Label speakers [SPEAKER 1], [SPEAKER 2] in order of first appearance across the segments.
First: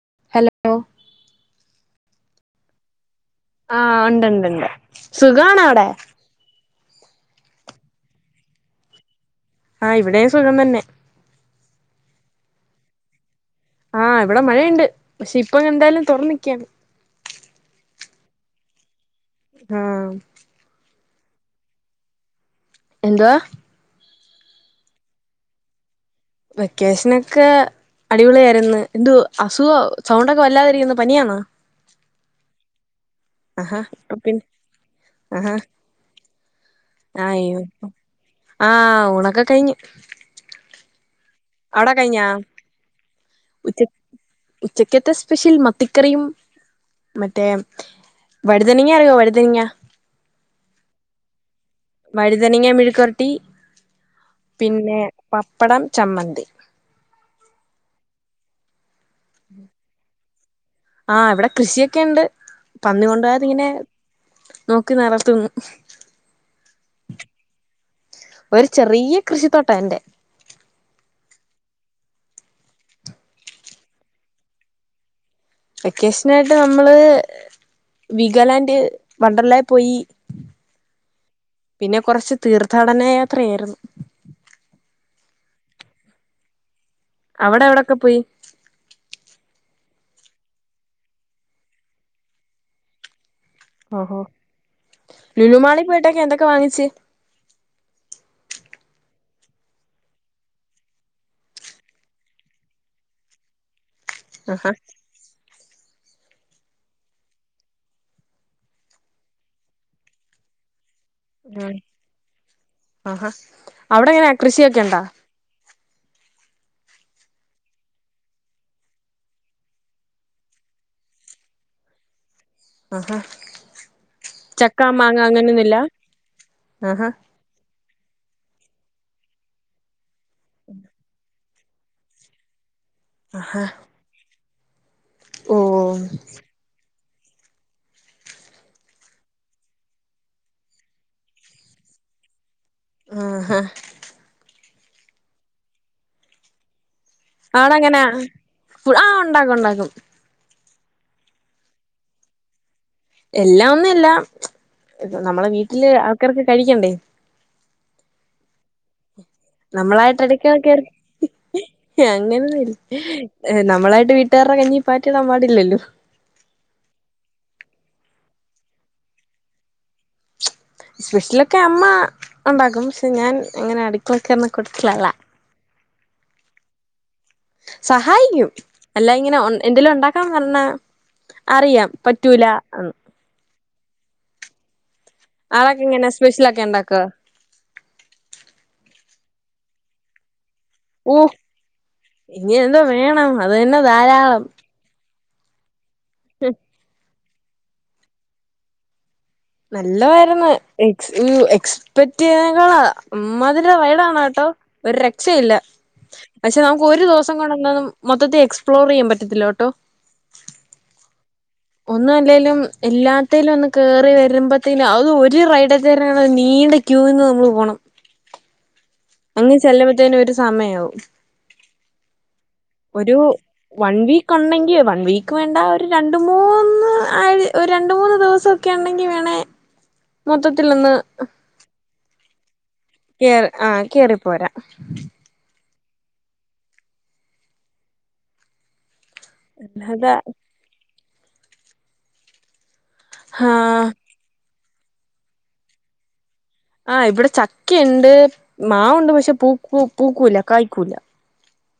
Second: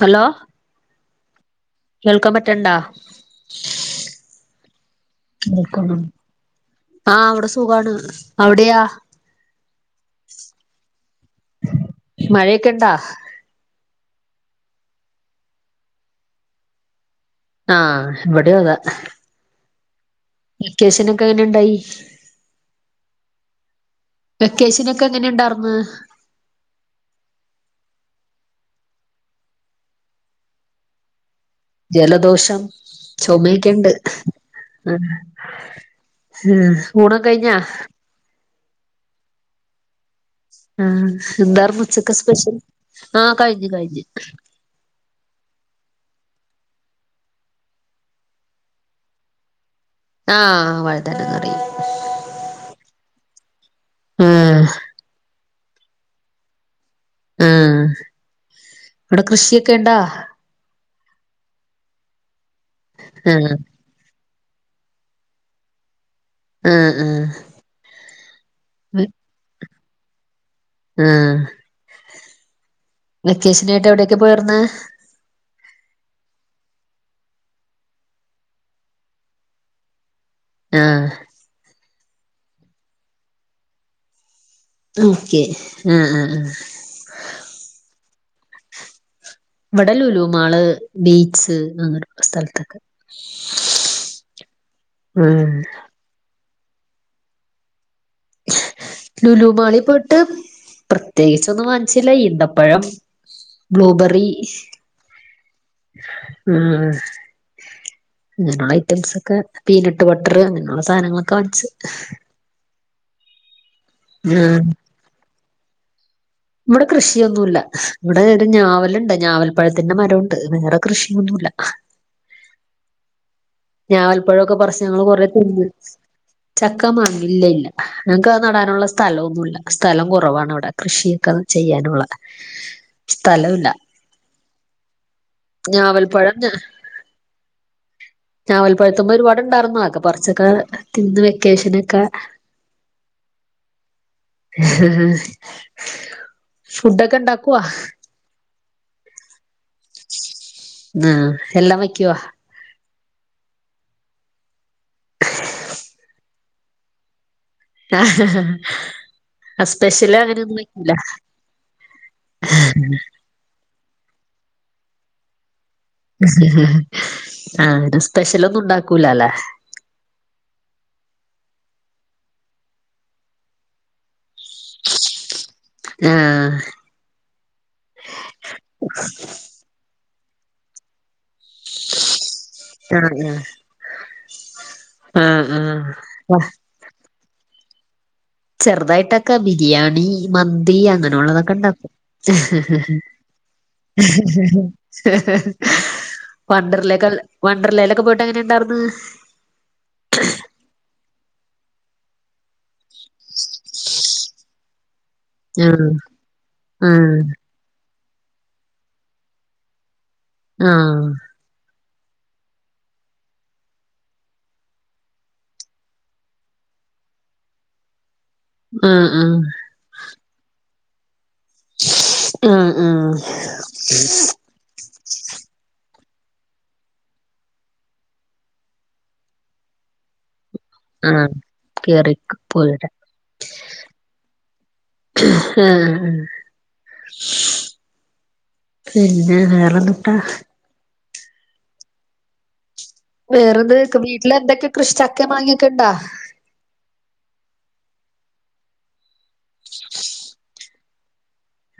[SPEAKER 1] Hello
[SPEAKER 2] hello
[SPEAKER 1] കേൾക്കാൻ പറ്റണ്ടാ
[SPEAKER 2] ആഹ് ഉണ്ട് ഉണ്ട് ഉണ്ട് സുഖാണോ അവ്ടെ
[SPEAKER 1] ആഹ് ഇവിടെ സുഖാണ് അവ്ടെയാ
[SPEAKER 2] ആഹ് ഇവിടെയും സുഖം തന്നെ
[SPEAKER 1] മഴയൊക്കെ ഉണ്ടാ
[SPEAKER 2] ആഹ് ഇവിടെ മഴയുണ്ട് പക്ഷെ ഇപ്പൊ എന്തായാലും [unintelligible] നിക്കാണ്
[SPEAKER 1] ആഹ് ഇവിടെയും അതാ
[SPEAKER 2] ആഹ്
[SPEAKER 1] വെക്കേഷനൊക്കെ എങ്ങനുണ്ടായി
[SPEAKER 2] എന്തുവാ
[SPEAKER 1] വെക്കേഷനൊക്കെ എങ്ങനെ ഉണ്ടാർന്ന്
[SPEAKER 2] വെക്കേഷനൊക്കെ അടിപൊളിയാരുന്ന് എന്ത് അസുഖ സൗണ്ടൊക്കെ വല്ലാതിരിക്കുന്ന്‌ പനിയാണോ
[SPEAKER 1] ജലദോഷം ചുമയൊക്കെ
[SPEAKER 2] ആഹാ
[SPEAKER 1] ഉണ്ട്
[SPEAKER 2] പിന്നെ
[SPEAKER 1] ആഹ്
[SPEAKER 2] ആഹാ
[SPEAKER 1] ഊണൊക്കെ കഴിഞ്ഞാ
[SPEAKER 2] ആഹ് ആഹ് ഊണക്കെ കഴിഞ്ഞ്
[SPEAKER 1] ആഹ് എന്താര്ന്ന്
[SPEAKER 2] അവിടെ
[SPEAKER 1] ഉച്ചക്ക്
[SPEAKER 2] കഴിഞ്ഞാ
[SPEAKER 1] സ്പെഷ്യൽ ആ കഴിഞ്ഞു
[SPEAKER 2] ഉച്ച
[SPEAKER 1] കഴിഞ്ഞു
[SPEAKER 2] ഉച്ചക്കത്തെ സ്പെഷ്യൽ മത്തിക്കറിയും മറ്റേ വഴുതനങ്ങ അറിയോ വഴുതനങ്ങ
[SPEAKER 1] ആഹ് വഴുതനങ്ങ അറിയും
[SPEAKER 2] വഴുതനങ്ങ മിഴുക്കുവരട്ടി
[SPEAKER 1] ആഹ്
[SPEAKER 2] പിന്നെ പപ്പടം ചമ്മന്തി
[SPEAKER 1] ആഹ് അവിടെ കൃഷിയൊക്കെ ഉണ്ടോ
[SPEAKER 2] ആഹ് ഇവിടെ കൃഷിയൊക്കെ ഉണ്ട് പന്നി കൊണ്ട് പോവാതെ
[SPEAKER 1] ആഹ്
[SPEAKER 2] ഇങ്ങനെ നോക്കി നടത്തുന്നു
[SPEAKER 1] ആഹ് ആഹ്
[SPEAKER 2] ഒരു ചെറിയ കൃഷി തോട്ടം എന്റെ
[SPEAKER 1] ആ വെക്കേഷന ആയിട്ട് എവിടെക്ക പോയർുന്ന
[SPEAKER 2] വെക്കേഷന ആയിട്ട് നമ്മള് വിഗാലാൻഡ് വണ്ടർലായി പോയി
[SPEAKER 1] ആ
[SPEAKER 2] പിന്നെ കുറച്ച് തീർത്ഥാടന യാത്രയായിരുന്നു
[SPEAKER 1] ഓക്കെ ആ ആ ആ
[SPEAKER 2] അവിടെ എവിവിടെക്കപോയി
[SPEAKER 1] ഇവിട ലൂല്ലൂ മാള് ബീച് അങ്ങനെയൊക്കെ സ്ഥലത്തൊക്ക്
[SPEAKER 2] ഹോ
[SPEAKER 1] ഉം
[SPEAKER 2] ലുലുമാളി പോയിട്ടക്കെ എന്തൊക്കെ വാങ്ങിച്ച്
[SPEAKER 1] ലുലുമാളി പോയിട്ട് പ്രത്യേകിച്ചൊന്നും വാങ്ങിച്ചില്ല ഈന്തപ്പഴം ബ്ലൂബെറി
[SPEAKER 2] ആഹാ
[SPEAKER 1] ഉ അങ്ങനെയുള്ള ഐറ്റംസ് ഒക്കെ പീനട്ട് ബട്ടർ അങ്ങനെയുള്ള സാധനങ്ങളൊക്കെ വാങ്ങിച്ച്
[SPEAKER 2] ആഹാ അവിടെ എങ്ങനെ
[SPEAKER 1] ഉം
[SPEAKER 2] കൃഷിയൊക്കെ ഇണ്ടാ
[SPEAKER 1] ഇവിടെ കൃഷിയൊന്നുമല്ല ഇവിടെ ഞാവലുണ്ട് ഞാവൽപ്പഴത്തിന്റെ മരംണ്ട് വേറെ കൃഷിയൊന്നുല്ല
[SPEAKER 2] ആഹാ
[SPEAKER 1] ഞാൻ ഞാവൽപഴൊക്കെ പറിച്
[SPEAKER 2] ചക്ക
[SPEAKER 1] ങ്ങള്ൾ
[SPEAKER 2] മാങ്ങ
[SPEAKER 1] കൊറെ തിന്ന
[SPEAKER 2] അങ്ങനെയൊന്നുമില്ല
[SPEAKER 1] ചക്ക
[SPEAKER 2] ആഹാ
[SPEAKER 1] മാങ്ങ ഇല്ല ഇല്ല ഞങ്ങക്ക് അത് നടാനുള്ള സ്ഥലൊന്നുമല്ല സ്ഥലം കുറവാണ് ഇവിടെ കൃഷിയൊക്കത് ചെയ്യാനുള്ള സ്ഥലവുല്ല
[SPEAKER 2] ഓ
[SPEAKER 1] ഞാവൽപഴം ഞാ നാവൽപഴത്ത് മെ ഒരുപാട്ണ്ടായിര്ന്നു. അതൊക്കെ പറ്ച്ചെക്കെ തിന്ന് വെക്കേഷനൊക്കെ
[SPEAKER 2] ആഹ്ഹ
[SPEAKER 1] ഫുഡൊക്കെ ഇണ്ടാക്ക
[SPEAKER 2] ആളെഅങ്ങനെ ആഹ് ഉണ്ടാക്കു ഉണ്ടാക്കും
[SPEAKER 1] ആഹ് എല്ലാം വയ്ക്കുവ
[SPEAKER 2] എല്ലാം ന്നില്ല നമ്മളെ വീട്ടില് ആൾക്കാർക്ക് കഴിക്കേണ്ടേ
[SPEAKER 1] ആഹ് സ്പെഷ്യല്
[SPEAKER 2] നമ്മളായിട്ടെട്യ്ക്ക
[SPEAKER 1] അങ്ങനെയൊന്നും
[SPEAKER 2] [unintelligible] കേറ
[SPEAKER 1] വെക്കൂല
[SPEAKER 2] ഞങ്ങനൊന്നുല്ല നമ്മളായിട്ട് വീട്ടാര്ടെ കഞ്ഞി പാറ്റിടാൻ പാടില്ലല്ലോ
[SPEAKER 1] ആഹ് സ്പെഷ്യലൊന്നും ഉണ്ടാക്കൂലാല്ലെ
[SPEAKER 2] സ്പെഷ്യലൊക്കെ അമ്മ ഒണ്ടാക്കും. പക്ഷെ ഞാൻ ഇങ്ങനെ അടുക്കളേക്കൊന്ന [unintelligible] കൂട്ടത്തിലല്ല
[SPEAKER 1] ആഹ്
[SPEAKER 2] സഹായിക്കും. അല്ലാ ഇങ്ങനെ എന്തേലു ഉണ്ടാക്കാ പറ്ഞ്ഞെ അറിയാ. പറ്റൂല
[SPEAKER 1] ആഹ് ആഹ്
[SPEAKER 2] ആളൊക്കെ
[SPEAKER 1] ആഹ്
[SPEAKER 2] ഇങ്ങനെ സ്പെഷ്യലൊ
[SPEAKER 1] വഹ്
[SPEAKER 2] ക്കെ ഉണ്ടാക്കൊ.
[SPEAKER 1] ചെറുതായിട്ടൊക്കെ ബിരിയാണി. മന്തി അങ്ങനെ
[SPEAKER 2] ഓ
[SPEAKER 1] ഉള്ളതൊക്കെ ഇണ്ടാക്കും.
[SPEAKER 2] ഇനി എന്തോ വേണം അത് തന്നെ ധാരാളം
[SPEAKER 1] വണ്ടറ്ലേക്കെ വണ്ടർലേ ഇലൊക്കെ പോയിട്ട് എങ്ങനെ ഇണ്ടായിർന്ന്.
[SPEAKER 2] നല്ലവായിരുന്നു. എ എക്സ്പെക്ട് ചെയ്യതിനേക്കാളാ ഇമ്മാതിരി വൈടാണോ [unintelligible] ട്ടോ ഒരു രക്ഷയില്ല
[SPEAKER 1] ആഹ്
[SPEAKER 2] പക്ഷെ നമുക്ക് ഒരു
[SPEAKER 1] ആഹ്
[SPEAKER 2] ദിവസം കൊണ്ട് [unintelligible] ന്നും മൊത്തത്തി എക്സ്പ്ലോർ ചെയ്യാൻ പറ്റത്തില്ല കെട്ടോ.
[SPEAKER 1] ആഹ്
[SPEAKER 2] ഒന്ന് അല്ലേലും ഇല്ലാത്തേലും ഒന്ന് കേറി വരുമ്പത്തീനു അത് ഒരു റൈഡ ത [unintelligible] ണ നീണ്ട് ക്യൂ ന്ന് നമ്മൾ പോണം
[SPEAKER 1] ആഹ് ആഹ്
[SPEAKER 2] ചെല്ലുമ്പത്തേന് ഒരു സമയ ആവും.
[SPEAKER 1] ആഹ് ആഹ്
[SPEAKER 2] ഒരു വൺ വീക്ക് ക്കൊണ്ടെങ്കി വൺ വീക്ക് വേണ്ട ഒരു രണ്ട് മൂന്ന് അയ് രണ്ട് മൂന്ന് ദിവസൊക്കെ ഉണ്ടെങ്കിൽ വേണേ മൊത്തത്തിലൊന്ന്
[SPEAKER 1] കേറിക്ക് പോയിടാ
[SPEAKER 2] കേറി ആഹ് കേറിപ്പോരാ
[SPEAKER 1] ഏഹ് പിന്നെ വേറന്ത്ട്ടാ
[SPEAKER 2] അല്ലാതെ
[SPEAKER 1] വേറെ
[SPEAKER 2] ആഹ്
[SPEAKER 1] എന്തക്കെ വീട്ടിലെന്തൊക്കെ കൃഷി ചക്കെ മാങ്ങ്യാെക്കെ ഉണ്ടോ.
[SPEAKER 2] ആഹ് ഇവിടെ ചക്ക ഇണ്ട്. മാവുണ്ട് പക്ഷെ പൂ പൂക്കൂല കായ്ക്കൂല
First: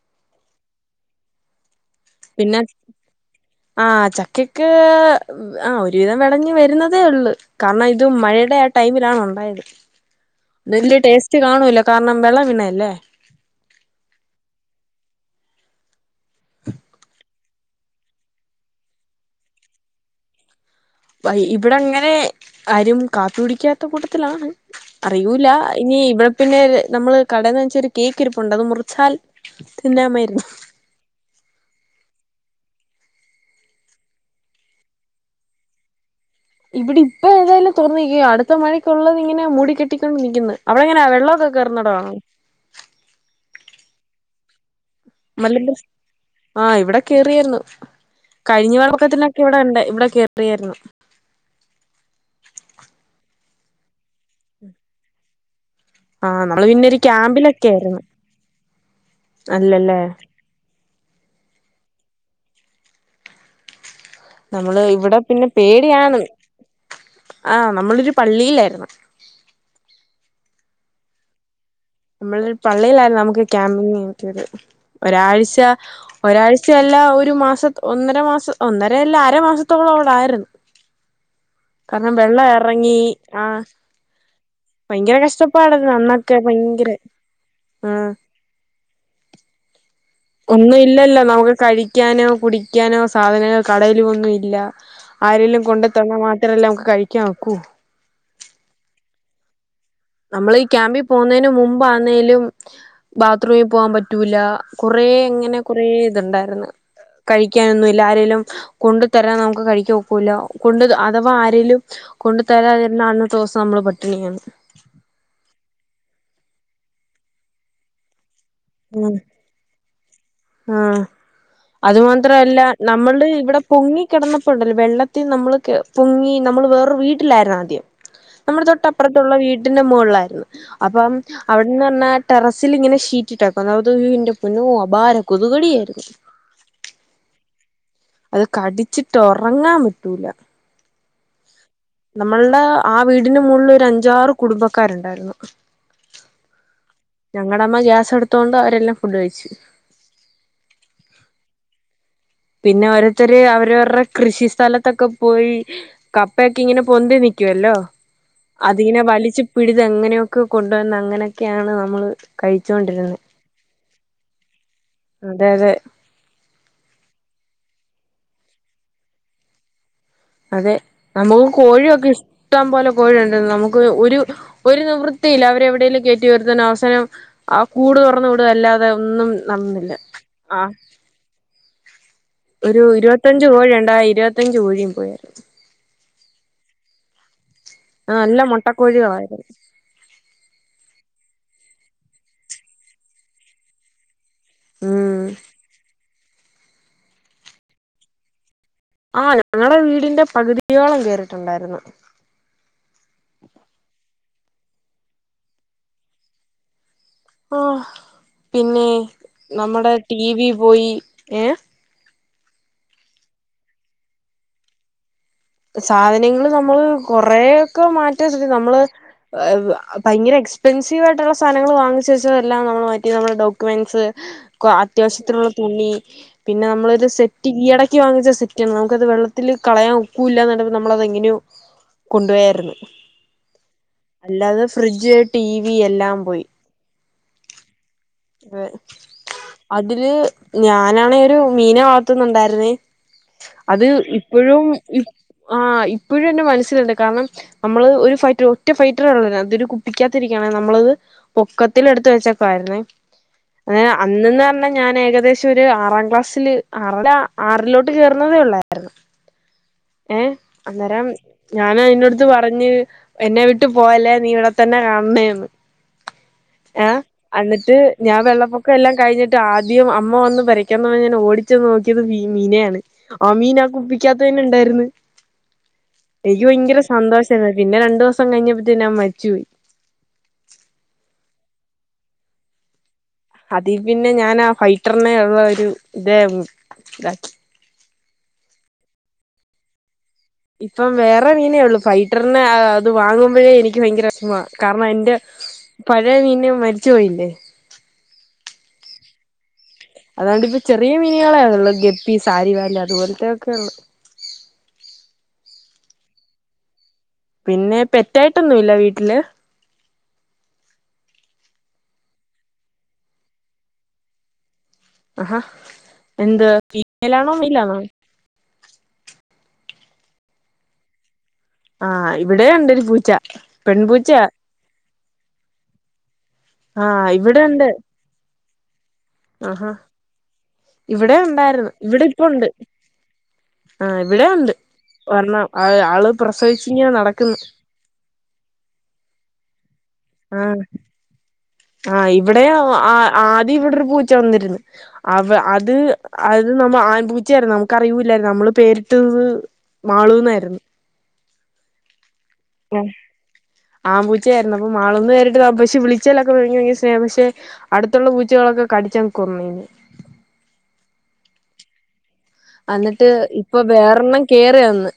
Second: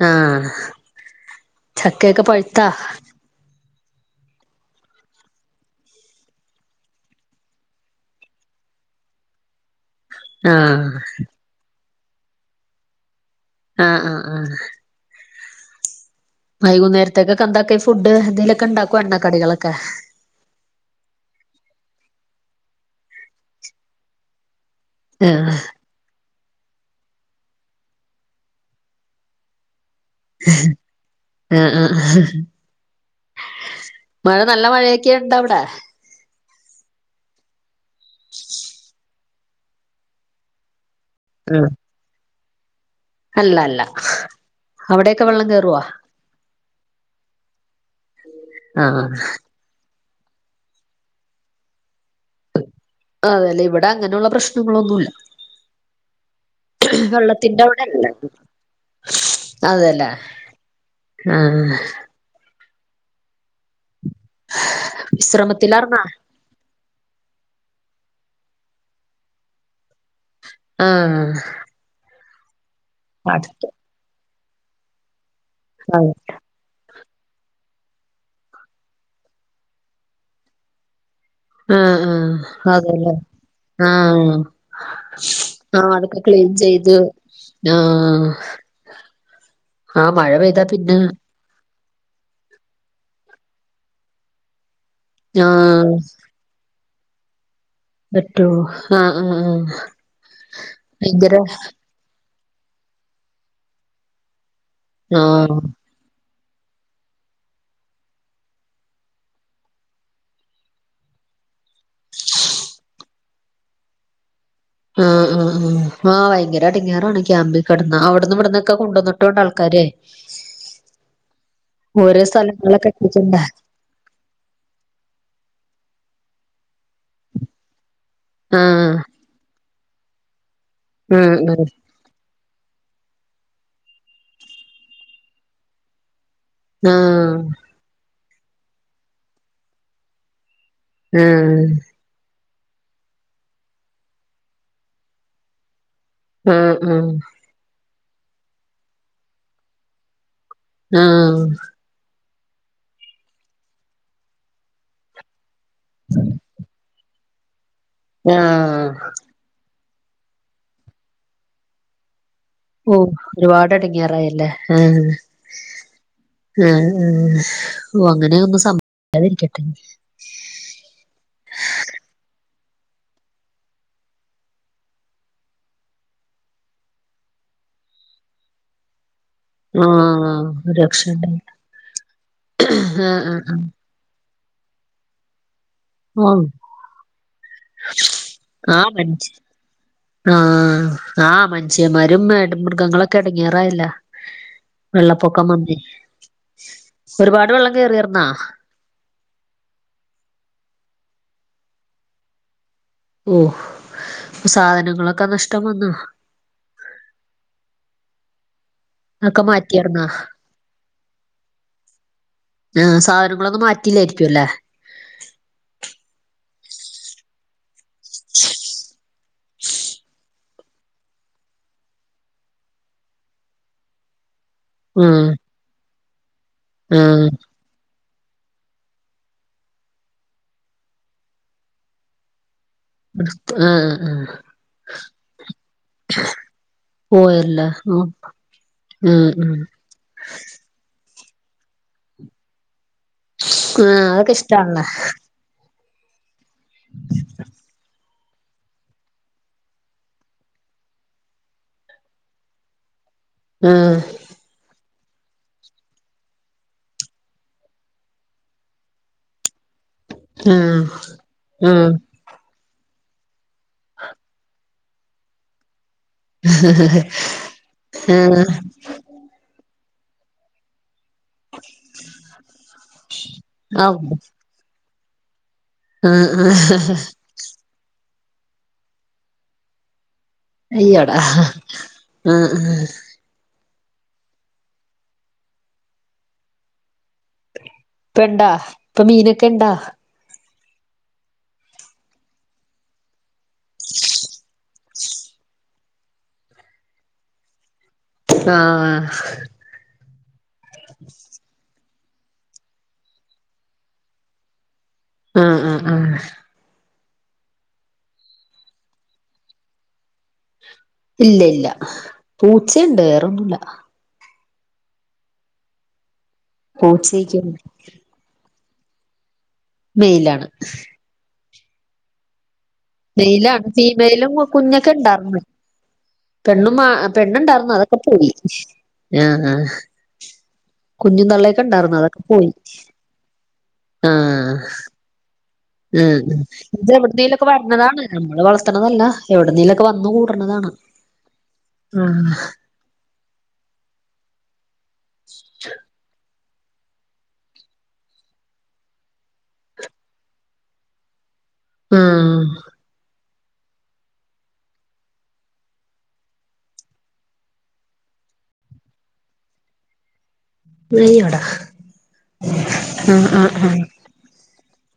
[SPEAKER 1] ആഹ് ചക്ക്യക്കെ
[SPEAKER 2] പിന്നെ ആഹ് ചക്കക്ക് ആഹ് ഒരുവിധം വെളഞ് വെരുന്നതേ ഒള്ളു. കാര്ണം ഇത് മഴയുടെ ആഹ് ടൈമിലാണ് ഉണ്ടായത്
[SPEAKER 1] ആഹ്
[SPEAKER 2] ഇതിന്റെ ടേസ്റ്റ് കാണൂല്ല. കാര്ണം വിെള വിണെ അല്ലേ
[SPEAKER 1] ആഹ് ആഹ് ആഹ് വൈകുന്നേരത്തെക്കൊക്കെ എന്താക്ക ഫുഡ്. എന്തതിലൊക്കെ ഇണ്ടാക്കൊ എണ്ണ കടികളൊക്കെ.
[SPEAKER 2] ഇവിടെ അങ്ങനെ ആരും കാത്തു പിടിക്കാത്ത കൂട്ടത്തിലാണ് അറിയൂല്ല.
[SPEAKER 1] ആഹ്
[SPEAKER 2] ഇനി ഇവടെ പിന്നെ നമ്മള് കടന്ന് വെച്ചെരു കേക്ക് ഇരിപ്പുണ്ട് അത് മുറിച്ചാൽ തിന്നാൻ മെ
[SPEAKER 1] ഉം ഉം ആഹ് ആഹ് മഴ നല്ല മഴയൊക്കെ ഉണ്ട് അവിടെ
[SPEAKER 2] ഇവിടി ഇപ്പ ഏതായാലും തുറന്നക്ക അടുത്ത മഴയ്ക്കള്ളത് ഇങ്ങെനെ മൂടി കെട്ടിക്കൊണ്ട് നിക്കുന്ന് അവടെ എങ്ങനെ ഉള്ളത്
[SPEAKER 1] ആഹ്
[SPEAKER 2] കേറ്നടാ
[SPEAKER 1] അല്ല അല്ല അവിടെയൊക്കെ വെള്ളം
[SPEAKER 2] മല്ല്ല്ല്
[SPEAKER 1] കേറുവോ
[SPEAKER 2] ആഹ് ഇവിടെ കേറിയാര്ന്ന് കഴിഞ്ഞ
[SPEAKER 1] ആഹ്
[SPEAKER 2] വെള്ളപൊക്കത്തിന്നൊക്കെ ഇവിടെ ണ്ട് ഇവിടെ കേ പ്രിയാറിയാര്ന്നു
[SPEAKER 1] ആഹ് അതെലേ ഇവിടെ അങ്ങനൊള്ള പ്രശ്നങ്ങളൊന്നുംല്ല
[SPEAKER 2] ആഹ് നമ്മള് പിന്നെ ഒരു
[SPEAKER 1] വെള്ളത്തിന്റെ
[SPEAKER 2] ക്യാമ്പിലൊക്കെ ആയിരുന്നു
[SPEAKER 1] ഔടെണ്ട് സ്
[SPEAKER 2] അല്ലല്ലേ
[SPEAKER 1] അതെല്ലേ ആഹ്
[SPEAKER 2] നമ്മള് ഇവിടെ പിന്നെ
[SPEAKER 1] വിശ്രമത്തിലാർന്നാ
[SPEAKER 2] പേടിയാണ് ആഹ് നമ്മളൊരു പള്ളീലായിര്ന്ന്
[SPEAKER 1] ആഹ്
[SPEAKER 2] നമ്മളൊരു പള്ളീയിലായിരുന്നു നമുക്ക്
[SPEAKER 1] അടുത്ത്
[SPEAKER 2] ക്യാമ്പിങ് കിയത് ഒരാഴ്ച
[SPEAKER 1] ആഹ്
[SPEAKER 2] ഒരാഴ്ചയല്ല ഒരു മാസം ഒന്നര മാസം ഒന്നര അല്ല അര മാസത്തോളം ഔടെ ആയിരുന്ന് [inaudible] കാരണം വെള്ളം
[SPEAKER 1] ആഹ്
[SPEAKER 2] എറങ്ങീ
[SPEAKER 1] അതേല്ലേ
[SPEAKER 2] ആഹ്
[SPEAKER 1] ആഹ്
[SPEAKER 2] ഭയങ്കര കഷ്ട്ടപ്പാടയ്രുന്നു അന്നൊക്കെ ഭയം
[SPEAKER 1] ഇജ് നാ ആഹ് മഴ പെ
[SPEAKER 2] ഒന്നും ഇല്ലല്ലോ നമുക്ക് കഴിക്കാനോ കുടിക്കാനോ സാധനങ്ങൾ കടയിലും ഒന്നും ഇല്ലാ ആരേലും
[SPEAKER 1] ആഹ്
[SPEAKER 2] കൊണ്ട്ത്തന്നാ മാത്രെല്ലേ നമുക്ക് കഴിക്കാൻ ഒക്കൂ
[SPEAKER 1] ന്നട്ടോ ആഹ് ആഹ് ആഹ്
[SPEAKER 2] നമ്മള് ഈ ക്യാമ്പീ പോവ്
[SPEAKER 1] ഭയങ്കര
[SPEAKER 2] ന്നെയിന് മുമ്പാന്നേലും ബാത്റൂമി ൽപോവാൻ പറ്റൂല്ലാ
[SPEAKER 1] ആഹ്
[SPEAKER 2] കുറേങ്ങിനെ കൊറേ ഇത്ണ്ടായിര്ന്നു കഴിക്കാനൊന്നും ഇല്ല ആരേലും കൊണ്ടു ത്തരാൻ നമുക്ക് കഴിക്കാ ഒക്കൂല കൊണ്ട് അഥവാ ആരേലും കൊണ്ട് തരാൻ വര്ണ അന്ന്ത്തെ ദോസം നമ്മള് പട്ടിണിയാണ്
[SPEAKER 1] ആഹ് ആഹ് ആഹ് ആഹ് ഭയങ്കര എടിങ്ങാറാണ് ക്യാമ്പിൽ കിടന്നാ ഔട്ന്ന് വിടംന്ന് ഒക്കെ
[SPEAKER 2] ഉം
[SPEAKER 1] കൊണ്ടന്ന്ട്ടുംണ്ട് ആൾക്കാരെ
[SPEAKER 2] ആഹ് അത്
[SPEAKER 1] ഓരോ
[SPEAKER 2] മാത്രവല്ലാ
[SPEAKER 1] സ്ഥലങ്ങളിലൊക്കെ
[SPEAKER 2] നമ്മള്ള്
[SPEAKER 1] എത്തിച്ചിണ്ടാ
[SPEAKER 2] ഇവടെ പൊങ്ങി കെടന്നപ്പോ ഒണ്ടല്ലോ വെള്ളത്തീ നമ്മള് കെ പൊങ്ങീ നമ്മള് വേറൊരു വീട്ടിലായിരുന്ന് ആദ്യം നമ്മടെ
[SPEAKER 1] ആഹ്
[SPEAKER 2] തൊട്ടപ്പുറത്തുള്ള വീട്ടിന്റെ മോള്ളായിരുന്നു അപ്പം
[SPEAKER 1] ആഹ് ആഹ്
[SPEAKER 2] അവിട്ന്ന് പറഞ്ഞാ ടെറസില് ഇങ്ങനെ ഷീറ്റിട്ടേക്കാ അത് ഉയോ എൻ്റെ പൊന്നോ അപാര കൊതുകടിയാരുന്നു
[SPEAKER 1] ആഹ്
[SPEAKER 2] അത് കടിച്ചിട്ട് ഒറങ്ങാൻ പറ്റൂല
[SPEAKER 1] ആഹ്
[SPEAKER 2] നമ്മൾടെ ആ വീടിന് മോളിലൊരു അഞ്ചാറ് കുടുംബക്കാര് ഒണ്ടാരുന്നു
[SPEAKER 1] ആഹ് ആഹ്
[SPEAKER 2] ഞങ്ങടെ അമ്മ ഗ്യാസ് എടുത്തോണ്ട് അവരെല്ലം ഫുഡ് കഴിച്ച്
[SPEAKER 1] ആഹ്
[SPEAKER 2] പിന്നെ ഓരോര്ത്തര് അവരവര്ടെ കൃഷി സ്ഥലത്തൊക്കെ പോയി കപ്പയൊക്കെ ഇങ്ങനെ പൊന്തി നിക്കുവല്ലോ അതിങ്ങനെ
[SPEAKER 1] ആഹ്
[SPEAKER 2] വലിച്ച് പിഴ്ത് എങ്ങനെയൊക്കോ കൊണ്ടുവന്ന് അങ്ങനെക്കെയാണ് നമ്മള്
[SPEAKER 1] ഓഹ്
[SPEAKER 2] കഴിച്ചോണ്ടിരുന്നത്
[SPEAKER 1] ഒരുപാട് എടങ്ങേറായല്ലേ ആഹ്
[SPEAKER 2] അതെ അതെ
[SPEAKER 1] ആഹ് ആഹ് ഓഹ് അങ്ങനെ ഒന്നും സംഭവിക്കാതിരിക്കട്ടെ
[SPEAKER 2] അതെ നമ്മുക്ക്‌ കോഴിയൊക്കെ ഇഷ് ട്ടം പോലെ കോഴിണ്ടേരുന്നു നമുക്ക് ഒരൂ ഒരു നിവൃത്തിയില്ല അവരെ എവിടേലും കേറ്റി ഉയർത്താന് അവസാനം ആഹ് കൂട് തൊറന്ന് വിടുവല്ലാതെ ഒന്നും നടന്നില്ല
[SPEAKER 1] ആഹ് രക്ഷ ഇണ്ടായില്ല
[SPEAKER 2] ഒരൂ ഇരുവത്തഞ്ച് കോഴിയിണ്ടായി ആ ഇരുവത്തഞ്ച് കോഴിം പോയാരുന്നു
[SPEAKER 1] ഓഹ്
[SPEAKER 2] നല്ല
[SPEAKER 1] ആഹ് പൻച്ച്
[SPEAKER 2] മുട്ടക്കോഴികളായിരുന്നു
[SPEAKER 1] ആഹ് ആഹ് മനുഷ്യന്മാരും മേട് മൃഗങ്ങളൊക്കെ എടങ്ങാറായല്ലാ
[SPEAKER 2] ഉം
[SPEAKER 1] വെള്ളപ്പൊക്കം വന്നെ ഒരുപാട് വെള്ളം കേറിയാർന്നാ?
[SPEAKER 2] ആഹ് ഞങ്ങടെ വീടിന്റെ പകുതിയോളം കേറീട്ട്ണ്ടാര്ന്ന്
[SPEAKER 1] ഓഹ് അപ്പ സാധനങ്ങളക്കെ നഷ്ടം വന്നാ
[SPEAKER 2] ഓഹ് പിന്നെ
[SPEAKER 1] ഒക്കെ
[SPEAKER 2] നമ്മടെ
[SPEAKER 1] മാറ്റിയാർന്നാ
[SPEAKER 2] ടീവി പോയീ ഏഹ്
[SPEAKER 1] ആഹ് സാധനങ്ങളൊന്നും മാറ്റില്ലായ്രിക്കും അല്ലേ
[SPEAKER 2] സാധനങ്ങള് നമ്മള് കൊറെയൊക്കെ മാറ്റാൻ ശ്ര നമ്മള് ഭയങ്കര എക്സ്പെൻസീവ് ആയിട്ട്ള്ള സാധങ്ങങ്ങള് വാങ്ങിച്ച് വെച്ചത് എല്ലാം നമ്മള് മാറ്റി നമ്മടെ ഡോക്യുമെന്റ്സ് ക്കൊ
[SPEAKER 1] ആഹ്
[SPEAKER 2] അത്യാവശ്യത്തിനുള്ള തുണി പിന്നെ നമ്മളൊരു
[SPEAKER 1] ആഹ്
[SPEAKER 2] സെറ്റ് [unintelligible] ക്ക്‌ വാങ്ങിച്ച സെറ്റേണ് നമ്മക്കത് വെള്ളത്തില് കളയാൻ ഒ ക്കൂലാന്ന് കണ്ടപ്പൊ നമ്മളത് എങ്ങനെയോ കൊണ്ടുപോയാര്ന്നു
[SPEAKER 1] ആഹ് ആഹ്
[SPEAKER 2] അല്ലാതെ ഫ്രിഡ്ജ് ടി വി എല്ലാം പോയി
[SPEAKER 1] പോയെല്ല ആഹ്
[SPEAKER 2] അതില് ഞാനാണെ ഒരു മിനെ വളർത്തുന്നുണ്ടാര്ന്നേ അത്
[SPEAKER 1] ആഹ് അതൊക്കെ
[SPEAKER 2] ഇപ്പഴും
[SPEAKER 1] ഇഷ്ടാണല്ലേ
[SPEAKER 2] ആ ഇപ്പഴും എന്റെ മനസ്സിലുണ്ട് കാരണം നമ്മള് ഒര് ഫൈറ്റ ഒറ്റ ഫൈറ്ററേ ഒള്ളാരുന്നു അതൊരു കുപ്പിക്കാത്തിരിക്കാണ് നമ്മളത് പൊക്കത്തില് എട്ത്ത് വെച്ചക്കായിര്ന്നേ [unintelligible]
[SPEAKER 1] ആഹ്
[SPEAKER 2] അന്നന്ന പറഞ്ഞ ഞാന് ഏകദേശം ഒരു ആറാം ക്ലാസ്സില് ആറല്ല ആറിലോട്ട് കേർന്നതേ ഒള്ളാര്ന്ന് ഏഹ്
[SPEAKER 1] ആഹ്
[SPEAKER 2] അന്നേരം ഞാന് അയ്നോട് ത്ത് പറഞ്ഞ് എന്നെ വിട്ട് പോവല്ലേ നീ ഇവടെത്തന്നെ കാണണേന്ന് ആഹ് അന്നിട്ട് ഞാൻ വെള്ളപ്പൊക്കം എല്ലാ കയ്ഞ്ഞിട്ട് ആദ്യം അമ്മ വന്ന് [unintelligible] പറഞ്ഞ് ഞാ ഓടി ചെന്ന് നോക്കിയത് മീനെയാണ് ആ മീന് ആ
[SPEAKER 1] ആഹ് ആഹ്
[SPEAKER 2] കുപ്പിക്കാത്തന്നെ ഇണ്ടാര്ന്ന് എനിക്ക് ഭയങ്കര
[SPEAKER 1] ആഹ്
[SPEAKER 2] സന്തോഷര്ന്നു പിന്നെ രണ്ടു ദിവസം കഴിഞ്ഞപ്പത്തെനു അത് മരിച്ചോയി
[SPEAKER 1] അയ്യടാ ആഹ് ആഹ്
[SPEAKER 2] അതി പിന്നെ ഞാൻ ആ ഫൈറ്ററിനെ ഉള്ള ഒര് ഇതേ ഇതാക്കി
[SPEAKER 1] ഇപ്പണ്ടാ ഇപ്പം മീനൊക്കെ ഇണ്ടാ
[SPEAKER 2] ഇപ്പം വേറെ മീനേ ഒള്ളു ഫൈറ്ററിനെ അത് വാങ്ങുമ്പഴേ എനിക്ക് ഭയങ്കര വെഷമാ കാരണം എന്റെ പഴയ മീന് മരിച്ച് പോയില്ലേ
[SPEAKER 1] ആഹ്
[SPEAKER 2] അതൊണ്ട് ഇപ്പം ചെറിയ മിന്കളേള്ളൂ ഗപ്പി സാരി വാല അത്പൊലത്തെ ഒക്കെ ഒള്ളൂ
[SPEAKER 1] ആഹ് ആഹ് ആഹ് ആഹ്
[SPEAKER 2] പിന്നെ പെറ്റായിട്ടൊന്നും ഇല്ലെ വീട്ടില്
[SPEAKER 1] ഇല്ല ഇല്ല പൂച്ചേണ്ട് വേറൊന്നുല്ല
[SPEAKER 2] ആഹാ എന്ത് ഫീമൈലാണോ
[SPEAKER 1] പൂച്ചക്ക്
[SPEAKER 2] മൈലാണോ
[SPEAKER 1] മൈലാണ്
[SPEAKER 2] ആഹ് ഇവടെ ഒണ്ടൊരു പൂ
[SPEAKER 1] മൈലാണ് ഫീമൈലും കുഞ്ഞൊക്കെ ഇണ്ടാർന്നു പെണ്ണും മാ
[SPEAKER 2] ആഹ് ഇവിടെ ഉണ്ട്
[SPEAKER 1] പെണ്ണ്‌ണ്ടാർന്നൂ അതൊക്കെ പോയി ആഹ് ആഹ്
[SPEAKER 2] ആഹാ ഇവിടെ
[SPEAKER 1] കുഞ്ഞും തള്ളയൊക്കെ
[SPEAKER 2] ഉണ്ടായിരുന്നു
[SPEAKER 1] ഇണ്ടാർന്നു
[SPEAKER 2] ഇവിടെ
[SPEAKER 1] അതൊക്കെ
[SPEAKER 2] ഇപ്പ ഉണ്ട്
[SPEAKER 1] പോയി
[SPEAKER 2] ഇവിടെ ഉണ്ട്
[SPEAKER 1] ആഹ്
[SPEAKER 2] ഒരെണ്ണം ആഹ് ആള് പ്രസവി
[SPEAKER 1] ഇത് എവിട്ന്നേലൊക്കെ വര്ന്നതാണ് നമ്മള് വളർത്ത്ണതല്ല എവിട്ന്നേലൊക്കെ വന്ന് കൂട്ണതാണ്
[SPEAKER 2] ആഹ് ഇവിടെയും ആ ആദ്യം ഇവിടൊരു പൂച്ച വന്നിര്ന്നു അവ അത് അത് നമ്മ ആൺ പൂ ച്ചേർന്നു നമ്മക്കറിയൂല്ലാര്ന്നു നമ്മള് പേരിട്ടത് മാളൂ ന്നാര്ന്നു
[SPEAKER 1] ആഹ്
[SPEAKER 2] ആഹ് ആൺപൂച്ചാര്ന്നു അപ്പൊ മാളുന്ന് പേരിട്ടതാ പക്ഷെ വിളിച്ചാലൊക്കെ സ്നേഹം പക്ഷെ അട്ത്തുള്ള പൂച്ചകളൊക്കെ കടിച്ചന്ന് കൊന്നു അയ്നെ
[SPEAKER 1] അയ്യോടാ
[SPEAKER 2] എന്നിട്ട്
[SPEAKER 1] ആഹ് ആഹ്
[SPEAKER 2] ഇപ്പം വെറോരാണ്ണം കേറി വന്ന്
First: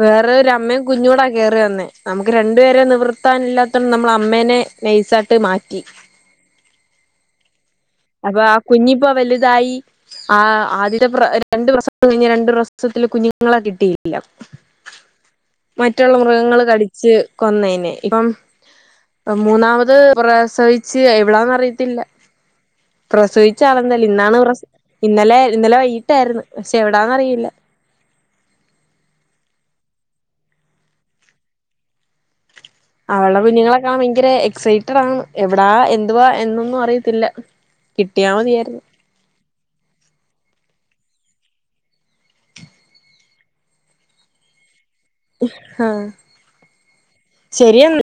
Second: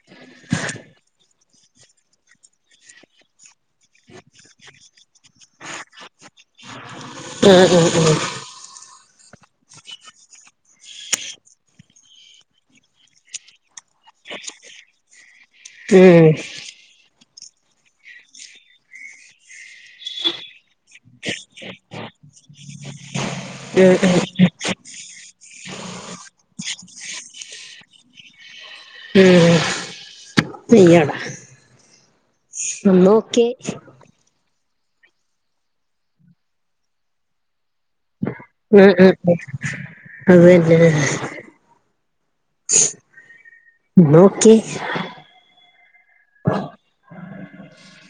[SPEAKER 2] വേറെ ഒരമ്മീം കുഞ്ഞുടെ കേറി വന്ന് നമ്മക്ക് രണ്ട്പേരെ നിവൃ ത്താനില്ലാത്തോണ്ട് നമ്മള് അമ്മേനെ നെയ്സാട്ട് മാറ്റി
[SPEAKER 1] ഉം ഉം ഉം
[SPEAKER 2] ഇപ്പം ആ കുഞ്ഞിപ്പം വലുതായി ആഹ് ആദ്യത്തെ പ്ര രണ്ട് പ്രസവം കഴിഞ്ഞ് രണ്ടു പ്രസവത്തില് കുഞ്ഞ് ങ്ങളെ കിട്ടിയില്ല
[SPEAKER 1] ആഹ്
[SPEAKER 2] മറ്റൊള്ള
[SPEAKER 1] ആഹ് ഉം
[SPEAKER 2] മൃഗങ്ങള് കടി ച്ച് കൊന്നതിനെ ഇപ്പം മൂന്നാമ ത് പ്രസവിച്ച് എവിടാന്ന് അറിയത്തില്ല
[SPEAKER 1] [inaudible]
[SPEAKER 2] പ്രസവിച്ച ആളന്നേല്ലി
[SPEAKER 1] ഉം
[SPEAKER 2] ഇന്നാണ് പ്രസ് ഇന്നലെ ഇന്നലെ വൈകിട്ടാരുന്ന് പക്ഷെ എവിടാന്ന് അറിയില്ല
[SPEAKER 1] ഉം ഉം അയ്യോടാ എന്നാ
[SPEAKER 2] അവളെ
[SPEAKER 1] ഓക്കെ
[SPEAKER 2] കുഞ്ഞുങ്ങളെ കാണാൻ ഭയങ്കര എക്സൈറ്റഡ് ആണ് എവിടാ എന്തുവാ എന്നൊന്നും അറിയത്തില്ല കിട്ടിയാ മതിയായിരുന്നു
[SPEAKER 1] ഉം ഉം അത് തന്നെ ലെ എന്നാ ഓക്കെ
[SPEAKER 2] ആഹ് ശരിയെന്നാ